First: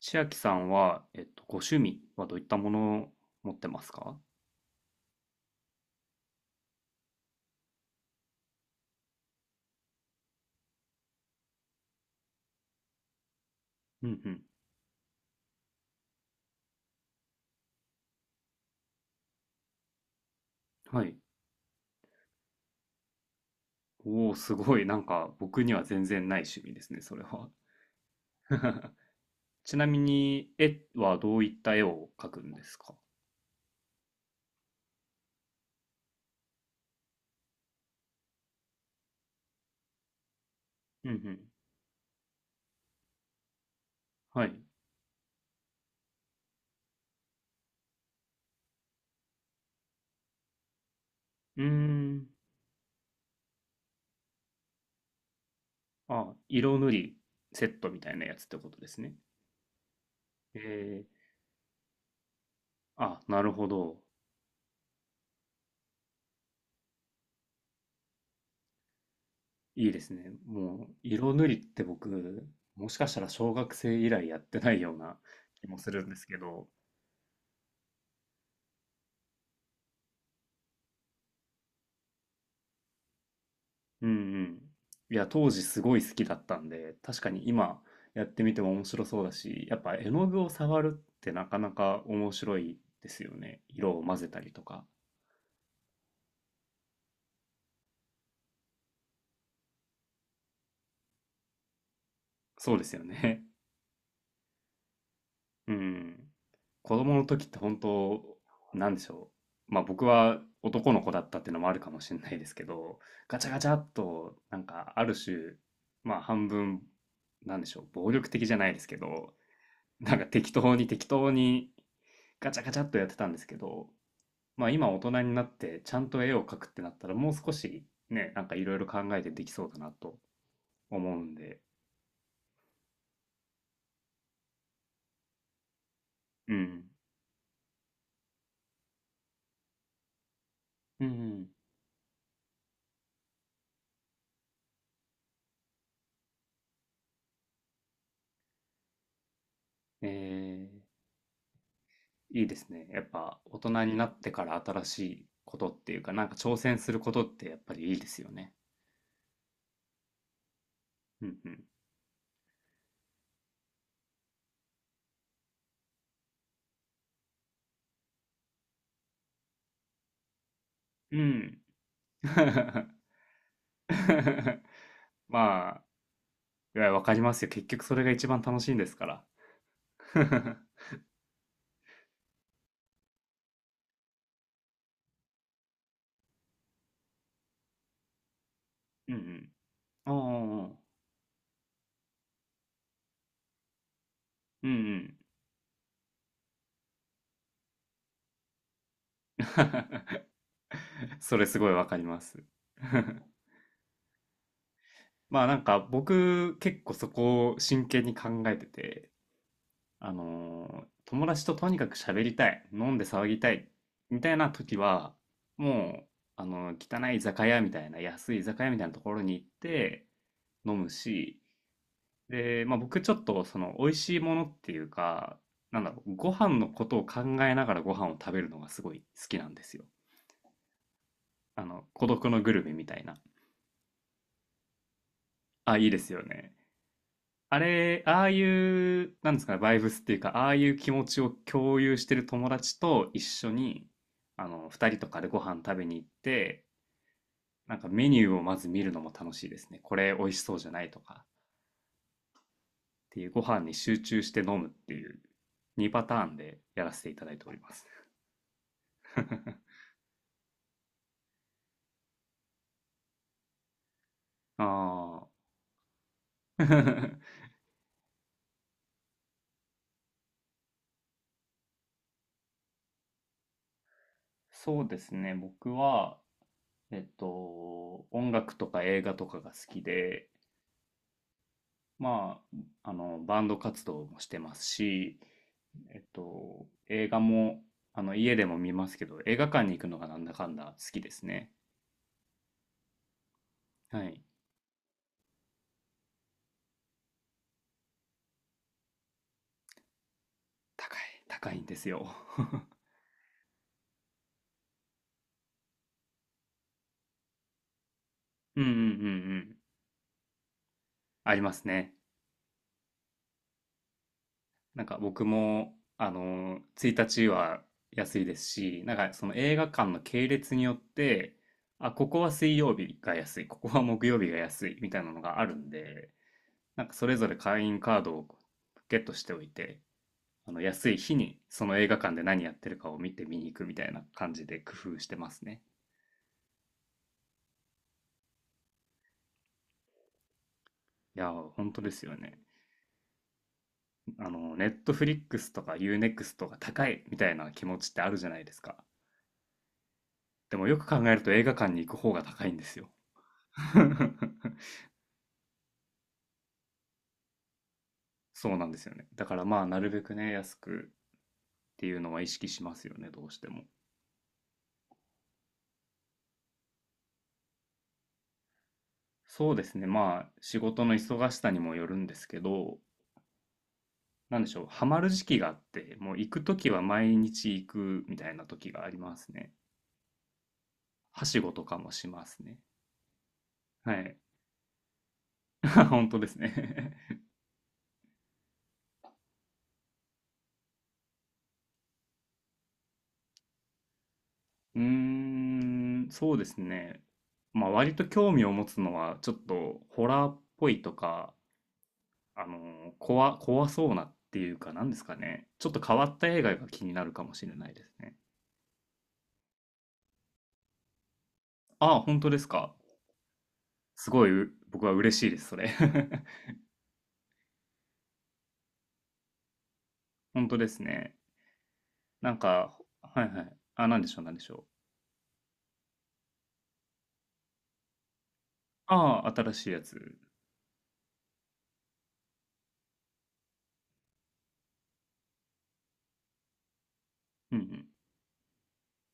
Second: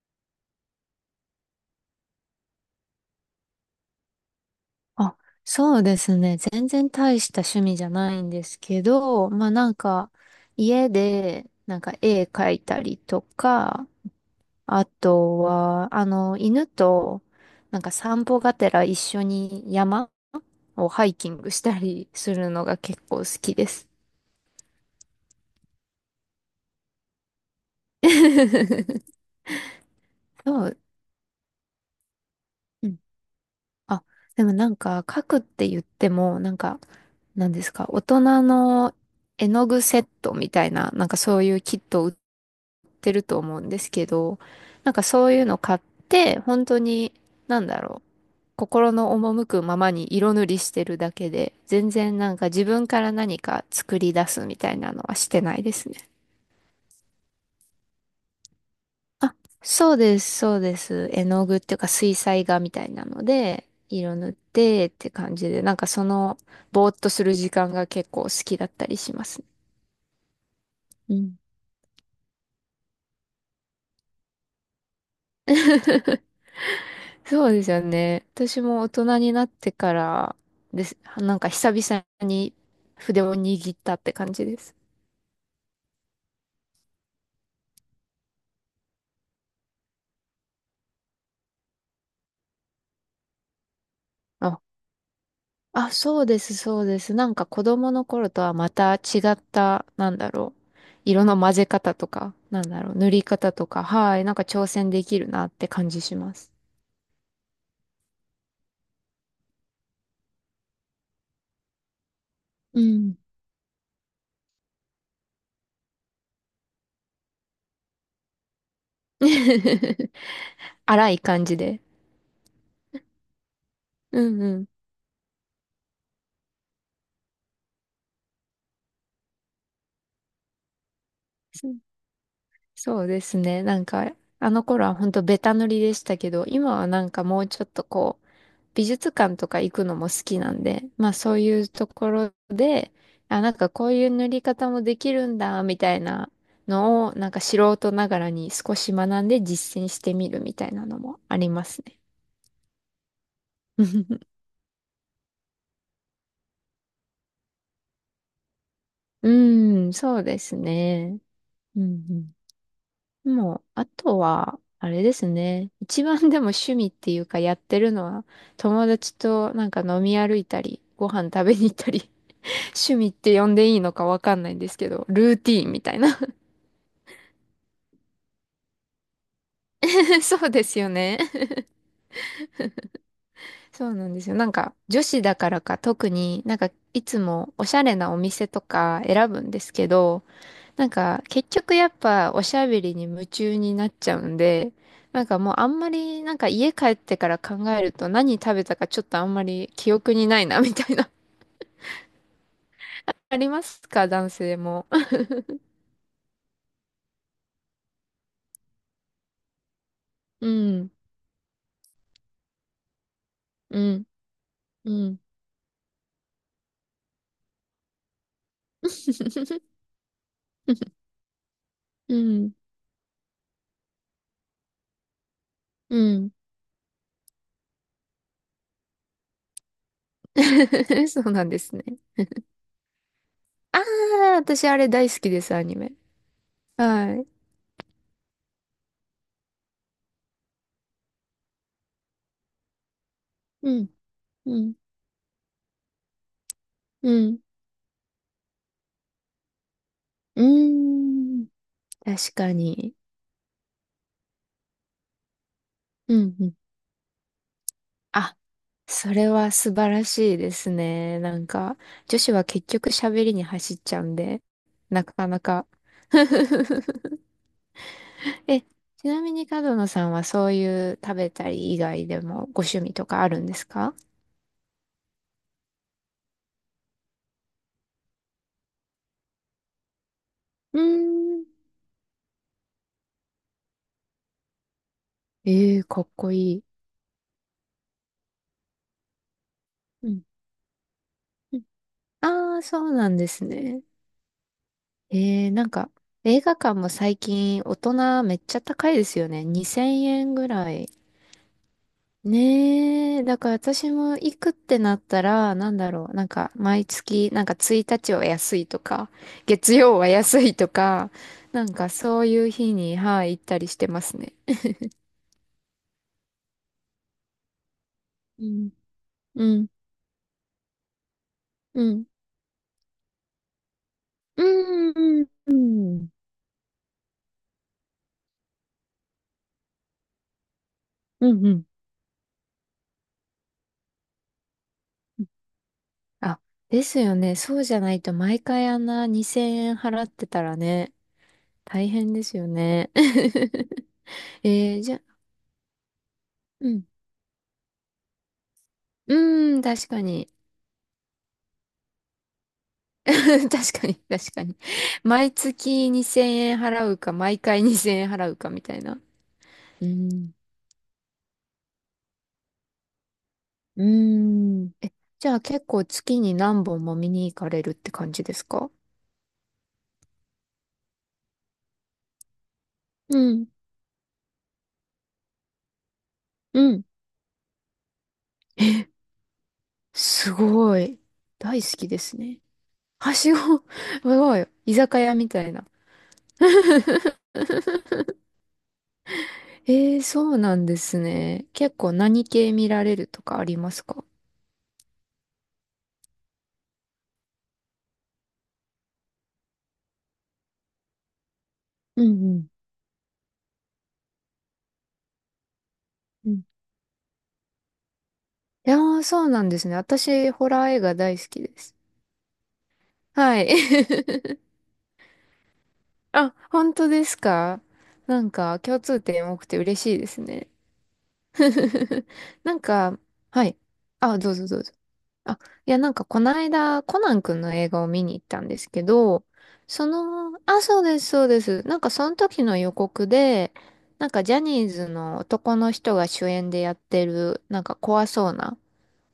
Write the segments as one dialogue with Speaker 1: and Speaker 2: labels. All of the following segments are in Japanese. Speaker 1: 千秋さんは、ご趣味はどういったものを持ってますか？
Speaker 2: あ、そうですね。全然大した趣味じゃないんですけど、まあなんか、家で、なんか絵描いたりとか、
Speaker 1: うんうん。
Speaker 2: あとは、あの、犬と、なんか散歩がてら一緒に山を
Speaker 1: は
Speaker 2: ハイ
Speaker 1: い。
Speaker 2: キングしたりするのが結構好きです。
Speaker 1: おお、すごい。なんか、僕には全然ない趣味ですね、それは。ちなみ
Speaker 2: そ
Speaker 1: に、
Speaker 2: う。
Speaker 1: 絵はどういった絵を描くんです
Speaker 2: うん、
Speaker 1: か？
Speaker 2: あ、でもなんか、描くって言っても、なんか、なんですか、大人の絵の具セットみたいな、な
Speaker 1: う
Speaker 2: ん
Speaker 1: んう
Speaker 2: かそ
Speaker 1: ん。
Speaker 2: ういうキットを売ってると思うんですけど、
Speaker 1: はい。う
Speaker 2: なんかそういうの買って、本当に、なんだろう、心の赴くままに色塗りしてるだけで、
Speaker 1: ー
Speaker 2: 全然
Speaker 1: ん。
Speaker 2: なんか自分から何か作り出すみたいなのはしてないですね。
Speaker 1: あ、色塗りセットみたいなやつってことですね。
Speaker 2: あ、そうです、そ
Speaker 1: え
Speaker 2: うで
Speaker 1: ー、
Speaker 2: す。絵の具っていうか水彩画みたいな
Speaker 1: あ、
Speaker 2: の
Speaker 1: なるほ
Speaker 2: で、
Speaker 1: ど。
Speaker 2: 色塗ってって感じで、なんかその、ぼーっとする時間が結構好きだったりしますね。
Speaker 1: いいですね。もう、
Speaker 2: う
Speaker 1: 色
Speaker 2: ん。
Speaker 1: 塗りって僕、もしかしたら小学生以来やってないような気もするんですけど、
Speaker 2: そうですよね。私も大人になってからです。なんか久々に筆を握ったっ
Speaker 1: うん
Speaker 2: て
Speaker 1: う
Speaker 2: 感じで
Speaker 1: ん。
Speaker 2: す。
Speaker 1: いや、当時すごい好きだったんで、確かに今やってみても面白そうだし、やっぱ絵の具を触るってなかなか面白いですよね。色を混ぜたり
Speaker 2: あ、
Speaker 1: とか。
Speaker 2: あ、そうです、そうです。なんか子供の頃とはまた違った、なんだろう。色の混ぜ方とか、なん
Speaker 1: そう
Speaker 2: だ
Speaker 1: で
Speaker 2: ろ
Speaker 1: す
Speaker 2: う。
Speaker 1: よ
Speaker 2: 塗り
Speaker 1: ね。
Speaker 2: 方とか、はい。なんか挑戦できるなっ て
Speaker 1: う
Speaker 2: 感じし
Speaker 1: ん。
Speaker 2: ます。
Speaker 1: 子供の時って本当、なんでしょう。まあ僕は男の子だったっていうのもあるかもしれないですけ
Speaker 2: う
Speaker 1: ど、
Speaker 2: ん。
Speaker 1: ガチャガチャっと、なんかある種、まあ半分、なんでしょう、暴力的じゃないですけど、なんか適当に適
Speaker 2: 荒い
Speaker 1: 当
Speaker 2: 感じ
Speaker 1: に
Speaker 2: で。
Speaker 1: ガチャガチャっとやってたんですけど、
Speaker 2: うんう
Speaker 1: ま
Speaker 2: ん。
Speaker 1: あ今大人になってちゃんと絵を描くってなったらもう少しね、なんかいろいろ考えてできそうだなと思うんで、
Speaker 2: そうですね。なんか、あの頃は本当ベタ塗りでしたけど、
Speaker 1: う
Speaker 2: 今は
Speaker 1: ん。
Speaker 2: なんかもうちょっとこう、美術館とか行くのも好きなんで、
Speaker 1: うん、
Speaker 2: まあそう
Speaker 1: う
Speaker 2: いうところで、あ、なんかこういう塗り方もできるんだ、みたいなのを、なんか素人ながらに少し学んで実践し
Speaker 1: ん。
Speaker 2: てみるみたいな
Speaker 1: え
Speaker 2: のもありますね。
Speaker 1: ー、いいですね。やっぱ大人になっ てから新しいことっていうか、なんか挑戦することってやっぱりいいですよね。
Speaker 2: うん、そうですね。
Speaker 1: うんうん。
Speaker 2: うんうん、もう、あとは、あれですね。一番でも趣味っていうかやってるのは、友達となんか飲み歩いたり、ご
Speaker 1: う
Speaker 2: 飯食べ
Speaker 1: ん。
Speaker 2: に行ったり、趣味って呼んでいいのかわかんないん ですけど、ルーティ
Speaker 1: ま
Speaker 2: ーン
Speaker 1: あ、
Speaker 2: みたいな。
Speaker 1: いや、わかりますよ。結局それが一番楽しいんですから。
Speaker 2: そうで すよね。そうなんですよ。なんか、女子だからか特になんか、いつもおしゃれなお店とか
Speaker 1: うんう
Speaker 2: 選ぶん
Speaker 1: ん。
Speaker 2: ですけど、
Speaker 1: ああ、
Speaker 2: なんか、結局やっぱおしゃべりに夢中になっちゃうん
Speaker 1: うん
Speaker 2: で、
Speaker 1: うん。
Speaker 2: なんかもうあんまり、なんか家帰ってから考えると何食べたかちょっとあんまり記憶 にないな、みたいな。
Speaker 1: それすごいわかります。
Speaker 2: ありますか男性も。
Speaker 1: まあなんか僕結構そこを真剣に考えてて、
Speaker 2: うん、
Speaker 1: 友達ととにかく喋りたい、飲んで騒ぎたい、
Speaker 2: うん、
Speaker 1: みたいな時
Speaker 2: う
Speaker 1: は、
Speaker 2: ん。
Speaker 1: もう、あの汚い居酒屋みたいな、安い居酒屋みたいなところに行っ て飲むし、
Speaker 2: うん、
Speaker 1: で、まあ僕ちょっとその美味しいものっていうか、
Speaker 2: うん。
Speaker 1: ご飯のことを考えながらご飯を食べるのがすごい好きなんですよ。
Speaker 2: そうなんで
Speaker 1: あ
Speaker 2: すね。
Speaker 1: の、孤独のグルメみたいな。
Speaker 2: ああ、私あれ大好きです、ア
Speaker 1: あ、
Speaker 2: ニ
Speaker 1: いい
Speaker 2: メ。
Speaker 1: ですよね。
Speaker 2: はい。
Speaker 1: あれ、ああいう、なんですかね、バイブスっていうか、ああいう気持ちを共有してる友達と一緒
Speaker 2: う
Speaker 1: に、
Speaker 2: ん、
Speaker 1: あ
Speaker 2: う
Speaker 1: の、
Speaker 2: ん、
Speaker 1: 二人とかでご飯食べに行って、
Speaker 2: うん。
Speaker 1: なんかメニューをまず見るのも楽しいですね。これ美味し
Speaker 2: う
Speaker 1: そうじゃな
Speaker 2: ー
Speaker 1: いとか、
Speaker 2: ん、確かに。
Speaker 1: っていうご飯に集中して飲むっていう2パ
Speaker 2: う
Speaker 1: ターン
Speaker 2: ん、うん。
Speaker 1: でやらせていただいております。
Speaker 2: あ、それは素 晴らしいですね。なんか、女子は結局喋りに走っちゃうんで、
Speaker 1: あ
Speaker 2: なか
Speaker 1: あ。
Speaker 2: なか。え、ちなみに角野さんはそういう食べたり以外でもご趣味とかあるんですか？
Speaker 1: そうですね。僕は、音楽とか映画とかが好きで、
Speaker 2: うーん。
Speaker 1: まあ、あの、バンド活動もしてますし、
Speaker 2: ええかっこいい。
Speaker 1: 映画も、あの、家でも見ますけど、映画館に行くのが
Speaker 2: う
Speaker 1: な
Speaker 2: ん。
Speaker 1: んだかんだ好きですね。
Speaker 2: ああー、そうなんですね。
Speaker 1: はい。
Speaker 2: ええなんか、映画館も最近大人めっちゃ高いですよね。2000円ぐらい。
Speaker 1: 高い、高いんですよ。
Speaker 2: ねえ、だから私も行くってなったら、なんだろう、なんか毎月、なんか1日は 安
Speaker 1: うん
Speaker 2: い
Speaker 1: うんうん
Speaker 2: と
Speaker 1: う
Speaker 2: か、
Speaker 1: ん。
Speaker 2: 月曜は安いとか、
Speaker 1: ありま
Speaker 2: な
Speaker 1: す
Speaker 2: んか
Speaker 1: ね。
Speaker 2: そういう日に、はい、行ったりしてますね。
Speaker 1: なんか僕も、あの、1日は安いで
Speaker 2: う
Speaker 1: す
Speaker 2: ん、
Speaker 1: し、なんかその
Speaker 2: う
Speaker 1: 映画
Speaker 2: ん、
Speaker 1: 館の系列によって、
Speaker 2: う
Speaker 1: あ、
Speaker 2: ん、
Speaker 1: ここは水曜日が安い、ここは木曜日が
Speaker 2: う
Speaker 1: 安いみたいなの
Speaker 2: ん、うん、
Speaker 1: があるんで、なんかそれぞれ会員カードをゲットしておいて、あの安い日
Speaker 2: う
Speaker 1: に
Speaker 2: ん、う
Speaker 1: そ
Speaker 2: ん。
Speaker 1: の映画館で何やってるかを見て見に行くみたいな感じで工夫してますね。
Speaker 2: あ、ですよね。そうじゃないと毎回あんな2000円払ってたらね、
Speaker 1: いやー、本当
Speaker 2: 大
Speaker 1: です
Speaker 2: 変
Speaker 1: よ
Speaker 2: です
Speaker 1: ね。
Speaker 2: よね。
Speaker 1: あ の、ネ
Speaker 2: えー、
Speaker 1: ット
Speaker 2: じゃ、
Speaker 1: フリックスとかユーネ n クストとが
Speaker 2: うん、
Speaker 1: 高いみたいな気持ちってあるじゃないですか。
Speaker 2: うーん、確かに。
Speaker 1: でもよく考えると映画館に行く方が高いんですよ。
Speaker 2: 確かに、確かに。毎月2000円払うか、毎回2000円払うか
Speaker 1: そう
Speaker 2: み
Speaker 1: なん
Speaker 2: た
Speaker 1: で
Speaker 2: い
Speaker 1: すよ
Speaker 2: な。
Speaker 1: ね。だからまあ、な
Speaker 2: う
Speaker 1: るべくね、
Speaker 2: ん。
Speaker 1: 安くっていうのは意識しますよね、どうしても。
Speaker 2: うーん。え、じゃあ結構月に何本も見に行かれるって感じですか？
Speaker 1: そうですね。まあ、仕事の忙しさにもよるんですけど、
Speaker 2: うん、
Speaker 1: なんでしょう、ハマる時期があって、もう行くと
Speaker 2: う
Speaker 1: きは
Speaker 2: ん。
Speaker 1: 毎日行くみたいな時が
Speaker 2: え、
Speaker 1: ありますね。
Speaker 2: すごい。
Speaker 1: はしご
Speaker 2: 大
Speaker 1: と
Speaker 2: 好
Speaker 1: か
Speaker 2: き
Speaker 1: も
Speaker 2: で
Speaker 1: し
Speaker 2: す
Speaker 1: ます
Speaker 2: ね。
Speaker 1: ね。
Speaker 2: はしご、
Speaker 1: は
Speaker 2: す
Speaker 1: い。
Speaker 2: ごい。居酒屋みたいな。
Speaker 1: 本当ですね。
Speaker 2: えー、そうなんですね。結構何系見られるとかありますか？
Speaker 1: うーん、そうですね。まあ割と興味を持つのは、ちょっとホラーっぽいとか、
Speaker 2: うんう
Speaker 1: あ
Speaker 2: ん
Speaker 1: の、怖そうなっていうか、なんですかね。ちょっと変わった
Speaker 2: う
Speaker 1: 映
Speaker 2: ん。
Speaker 1: 画が気になるかもしれないですね。
Speaker 2: いやー、そうなんですね。私、ホラー映画大好きです。
Speaker 1: ああ、本当ですか。
Speaker 2: はい。
Speaker 1: すご い、僕は嬉しいです、それ。
Speaker 2: あ、本当ですか？なんか共通点多くて嬉しいです
Speaker 1: 本
Speaker 2: ね。
Speaker 1: 当ですね。なん
Speaker 2: なん
Speaker 1: か、
Speaker 2: か、
Speaker 1: はいは
Speaker 2: は
Speaker 1: い。
Speaker 2: い。
Speaker 1: あ、
Speaker 2: あ、
Speaker 1: な
Speaker 2: ど
Speaker 1: ん
Speaker 2: う
Speaker 1: で
Speaker 2: ぞ
Speaker 1: し
Speaker 2: どう
Speaker 1: ょう。
Speaker 2: ぞ。あ、いや、なんかこの間、コナン君の映画を見に行ったんですけ
Speaker 1: あ
Speaker 2: ど、
Speaker 1: あ、新しいや
Speaker 2: そ
Speaker 1: つ。
Speaker 2: の、あ、そうです、そうです。なんかその時の予告で、なんかジャニーズの男の人が主演でやってる、
Speaker 1: う
Speaker 2: なんか
Speaker 1: ん
Speaker 2: 怖そうな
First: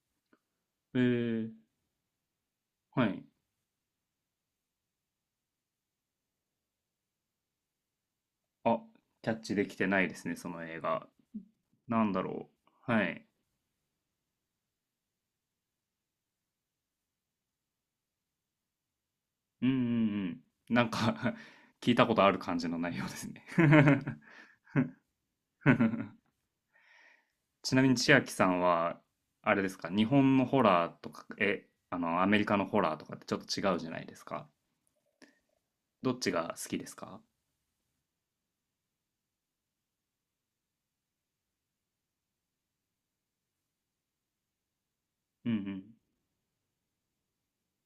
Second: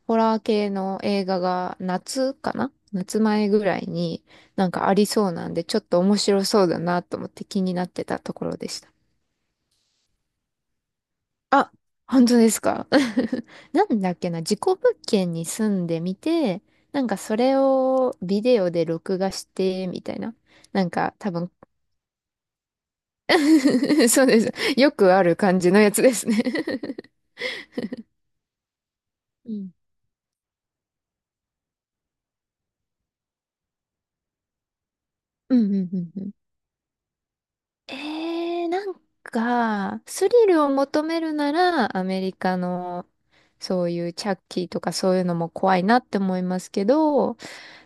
Speaker 2: ホラー系
Speaker 1: うん。え
Speaker 2: の映画
Speaker 1: え、
Speaker 2: が夏かな
Speaker 1: は
Speaker 2: 夏
Speaker 1: い。
Speaker 2: 前ぐらいになんかありそうなんで、ちょっと面白そうだなと思って気になってたところでし
Speaker 1: あ、
Speaker 2: た。
Speaker 1: キャッチできてないですね、その映画。
Speaker 2: あ、
Speaker 1: なんだ
Speaker 2: 本当
Speaker 1: ろ
Speaker 2: ですか？
Speaker 1: う。はい。
Speaker 2: なんだっけな、事故物件に住んでみて、なんかそれをビデオで録画し
Speaker 1: うんう
Speaker 2: て、みたいな。
Speaker 1: んうん。な
Speaker 2: な
Speaker 1: ん
Speaker 2: んか多
Speaker 1: か
Speaker 2: 分
Speaker 1: 聞いたことある感じの内容ですね。
Speaker 2: そうです。よくある感 じのやつ ですね。
Speaker 1: ちなみに千秋さんは、あ
Speaker 2: う
Speaker 1: れで
Speaker 2: ん。
Speaker 1: すか、日本のホラーとか、え、あの、アメリカのホラーとかってちょっと違うじゃないですか。
Speaker 2: うんうんうん
Speaker 1: どっ
Speaker 2: う
Speaker 1: ち
Speaker 2: ん、
Speaker 1: が好きですか？
Speaker 2: えー、なんか、スリルを求めるなら、アメリカの、そういうチャッキーとかそういうのも
Speaker 1: うんう
Speaker 2: 怖
Speaker 1: ん。
Speaker 2: いなって思いますけど、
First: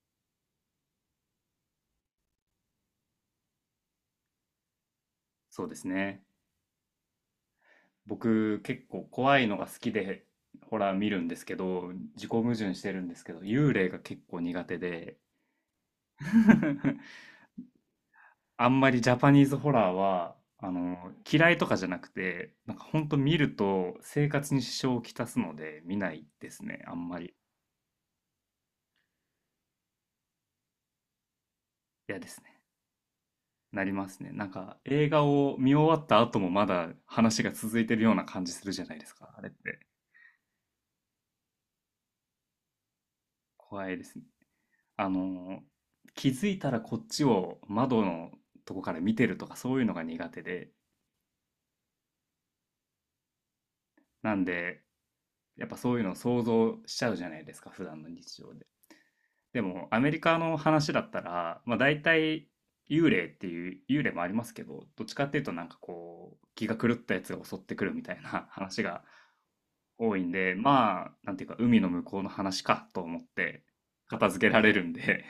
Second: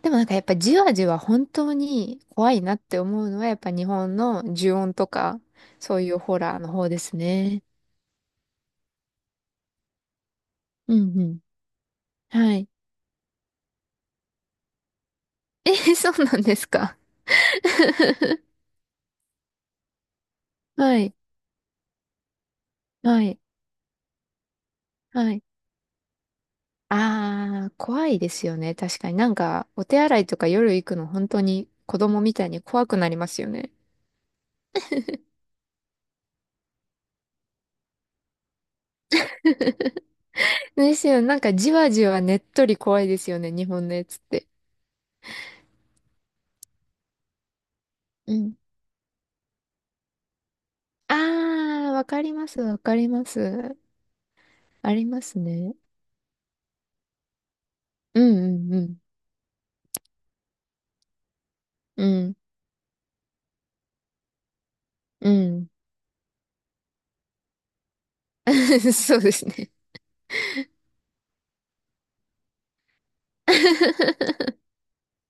Speaker 2: でもなんかやっぱじわじわ本当に怖いなって思うのは、やっぱ日本の呪怨とか、
Speaker 1: そうです
Speaker 2: そういう
Speaker 1: ね。
Speaker 2: ホラーの方ですね。
Speaker 1: 僕、結構怖いのが好きで、ホラー
Speaker 2: う
Speaker 1: 見
Speaker 2: ん
Speaker 1: る
Speaker 2: う
Speaker 1: んで
Speaker 2: ん。
Speaker 1: すけど、自己矛
Speaker 2: はい。
Speaker 1: 盾してるんですけど、幽霊が結構苦手で。
Speaker 2: えー、そうなんですか。
Speaker 1: あんまりジャパニーズホラーは、あ
Speaker 2: は
Speaker 1: の、
Speaker 2: い、
Speaker 1: 嫌いとかじゃなくて、なんか本当
Speaker 2: は
Speaker 1: 見
Speaker 2: い、
Speaker 1: ると生活に支障をきた
Speaker 2: は
Speaker 1: す
Speaker 2: い。
Speaker 1: ので見ないですね。あんまり。
Speaker 2: ああ、怖いですよね。確かになんか、お手洗いとか夜行くの本当に子
Speaker 1: 嫌
Speaker 2: 供
Speaker 1: で
Speaker 2: み
Speaker 1: す
Speaker 2: たい
Speaker 1: ね。
Speaker 2: に怖くなりますよね。
Speaker 1: なりますね。なんか映画を見終わった後もまだ話が続いてるような感じするじゃないですか。あれって。
Speaker 2: ですよ。なんかじわじわねっとり怖いですよね、日
Speaker 1: 怖
Speaker 2: 本の
Speaker 1: いで
Speaker 2: や
Speaker 1: す
Speaker 2: つっ
Speaker 1: ね。
Speaker 2: て。
Speaker 1: あの、気づいたらこっちを窓の
Speaker 2: うん。
Speaker 1: とこから見てるとかそういうのが苦手で。
Speaker 2: ああ、わかります、わかります。
Speaker 1: なんで、
Speaker 2: あります
Speaker 1: やっ
Speaker 2: ね。
Speaker 1: ぱそういうのを想像しちゃうじゃないですか、普段の
Speaker 2: うん
Speaker 1: 日常
Speaker 2: う
Speaker 1: で。
Speaker 2: んうん。
Speaker 1: でもアメリカの話だったら、まあ、大
Speaker 2: うん。
Speaker 1: 体幽霊っていう幽霊もありますけど、どっちか
Speaker 2: う
Speaker 1: っていうとなん
Speaker 2: ん。
Speaker 1: かこう気が狂ったやつが襲ってくるみたいな 話 が
Speaker 2: そうですね。
Speaker 1: 多いんで、まあなんていうか海の向こうの話かと思って 片付けられるんで。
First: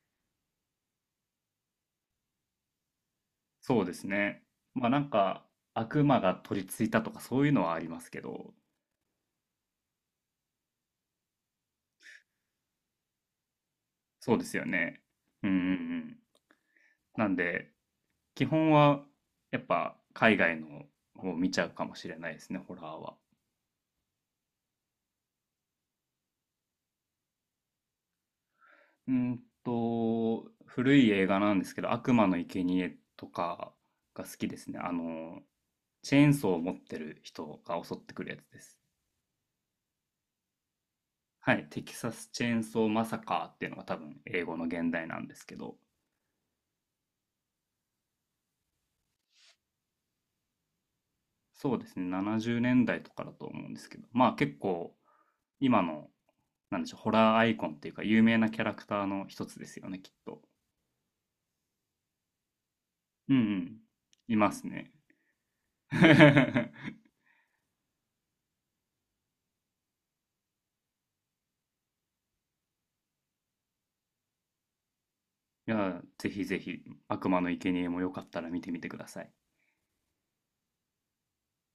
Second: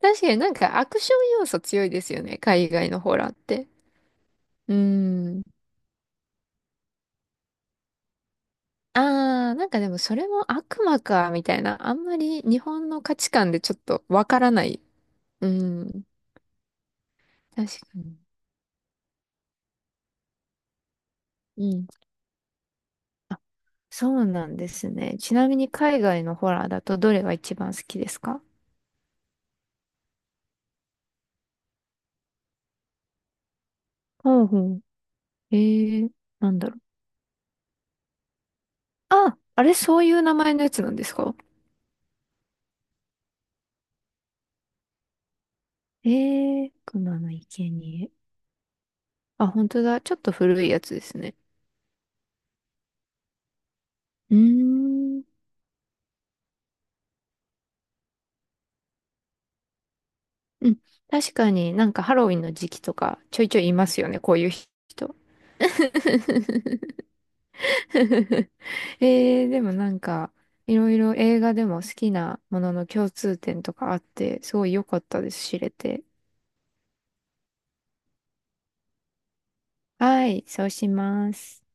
Speaker 2: 確かになんかアクション要素強いですよね、海外のホラーっ て。
Speaker 1: そうですね。
Speaker 2: う
Speaker 1: まあなん
Speaker 2: ん。
Speaker 1: か悪魔が取り付いたとかそういうのはありますけど。
Speaker 2: ああ、なんかでもそれも悪魔か、みたいな。あんまり日本の価値観でちょっとわ
Speaker 1: そう
Speaker 2: か
Speaker 1: で
Speaker 2: ら
Speaker 1: す
Speaker 2: な
Speaker 1: よ
Speaker 2: い。
Speaker 1: ね。
Speaker 2: う
Speaker 1: うんうんう
Speaker 2: ん。
Speaker 1: ん。なん
Speaker 2: 確
Speaker 1: で
Speaker 2: かに。
Speaker 1: 基本はやっぱ海外のを見ちゃ
Speaker 2: う
Speaker 1: うか
Speaker 2: ん。
Speaker 1: もしれないですね、ホラーは。
Speaker 2: そうなんですね。ちなみに海外のホラーだとどれが一番好きですか？
Speaker 1: うんと、古い映画なんですけど、悪魔の生贄とかが好
Speaker 2: ほう
Speaker 1: きです
Speaker 2: ほ
Speaker 1: ね。
Speaker 2: う。
Speaker 1: あの、
Speaker 2: えー、
Speaker 1: チェーン
Speaker 2: な
Speaker 1: ソー
Speaker 2: ん
Speaker 1: を
Speaker 2: だ
Speaker 1: 持
Speaker 2: ろ
Speaker 1: っ
Speaker 2: う。
Speaker 1: てる人が襲ってくるやつです。
Speaker 2: あ、あれ、そういう名前のやつなんですか？
Speaker 1: はい、テキサスチェーンソーマサカーっていうのが多分英語の現代なんですけど、
Speaker 2: えー、熊の生贄。あ、本当だ。ちょっと古いやつですね。
Speaker 1: そうですね、70年代とかだと思うんですけど、まあ
Speaker 2: う
Speaker 1: 結
Speaker 2: ー
Speaker 1: 構
Speaker 2: ん。
Speaker 1: 今の、なんでしょう、ホラーアイコンっていうか有名なキャラクターの一つですよね、きっと。
Speaker 2: うん。確かになんかハロウィンの時期とか
Speaker 1: うんう
Speaker 2: ちょいちょいい
Speaker 1: ん、
Speaker 2: ますよね、こ
Speaker 1: い
Speaker 2: ういう
Speaker 1: ますね。
Speaker 2: 人。えー、でもなんか、いろいろ映画でも好きなものの共通点とかあって、すごい良かったです、知
Speaker 1: い
Speaker 2: れ
Speaker 1: や、
Speaker 2: て。
Speaker 1: ぜひぜひ、悪魔の生贄もよかったら見てみてください。
Speaker 2: はい、そうします。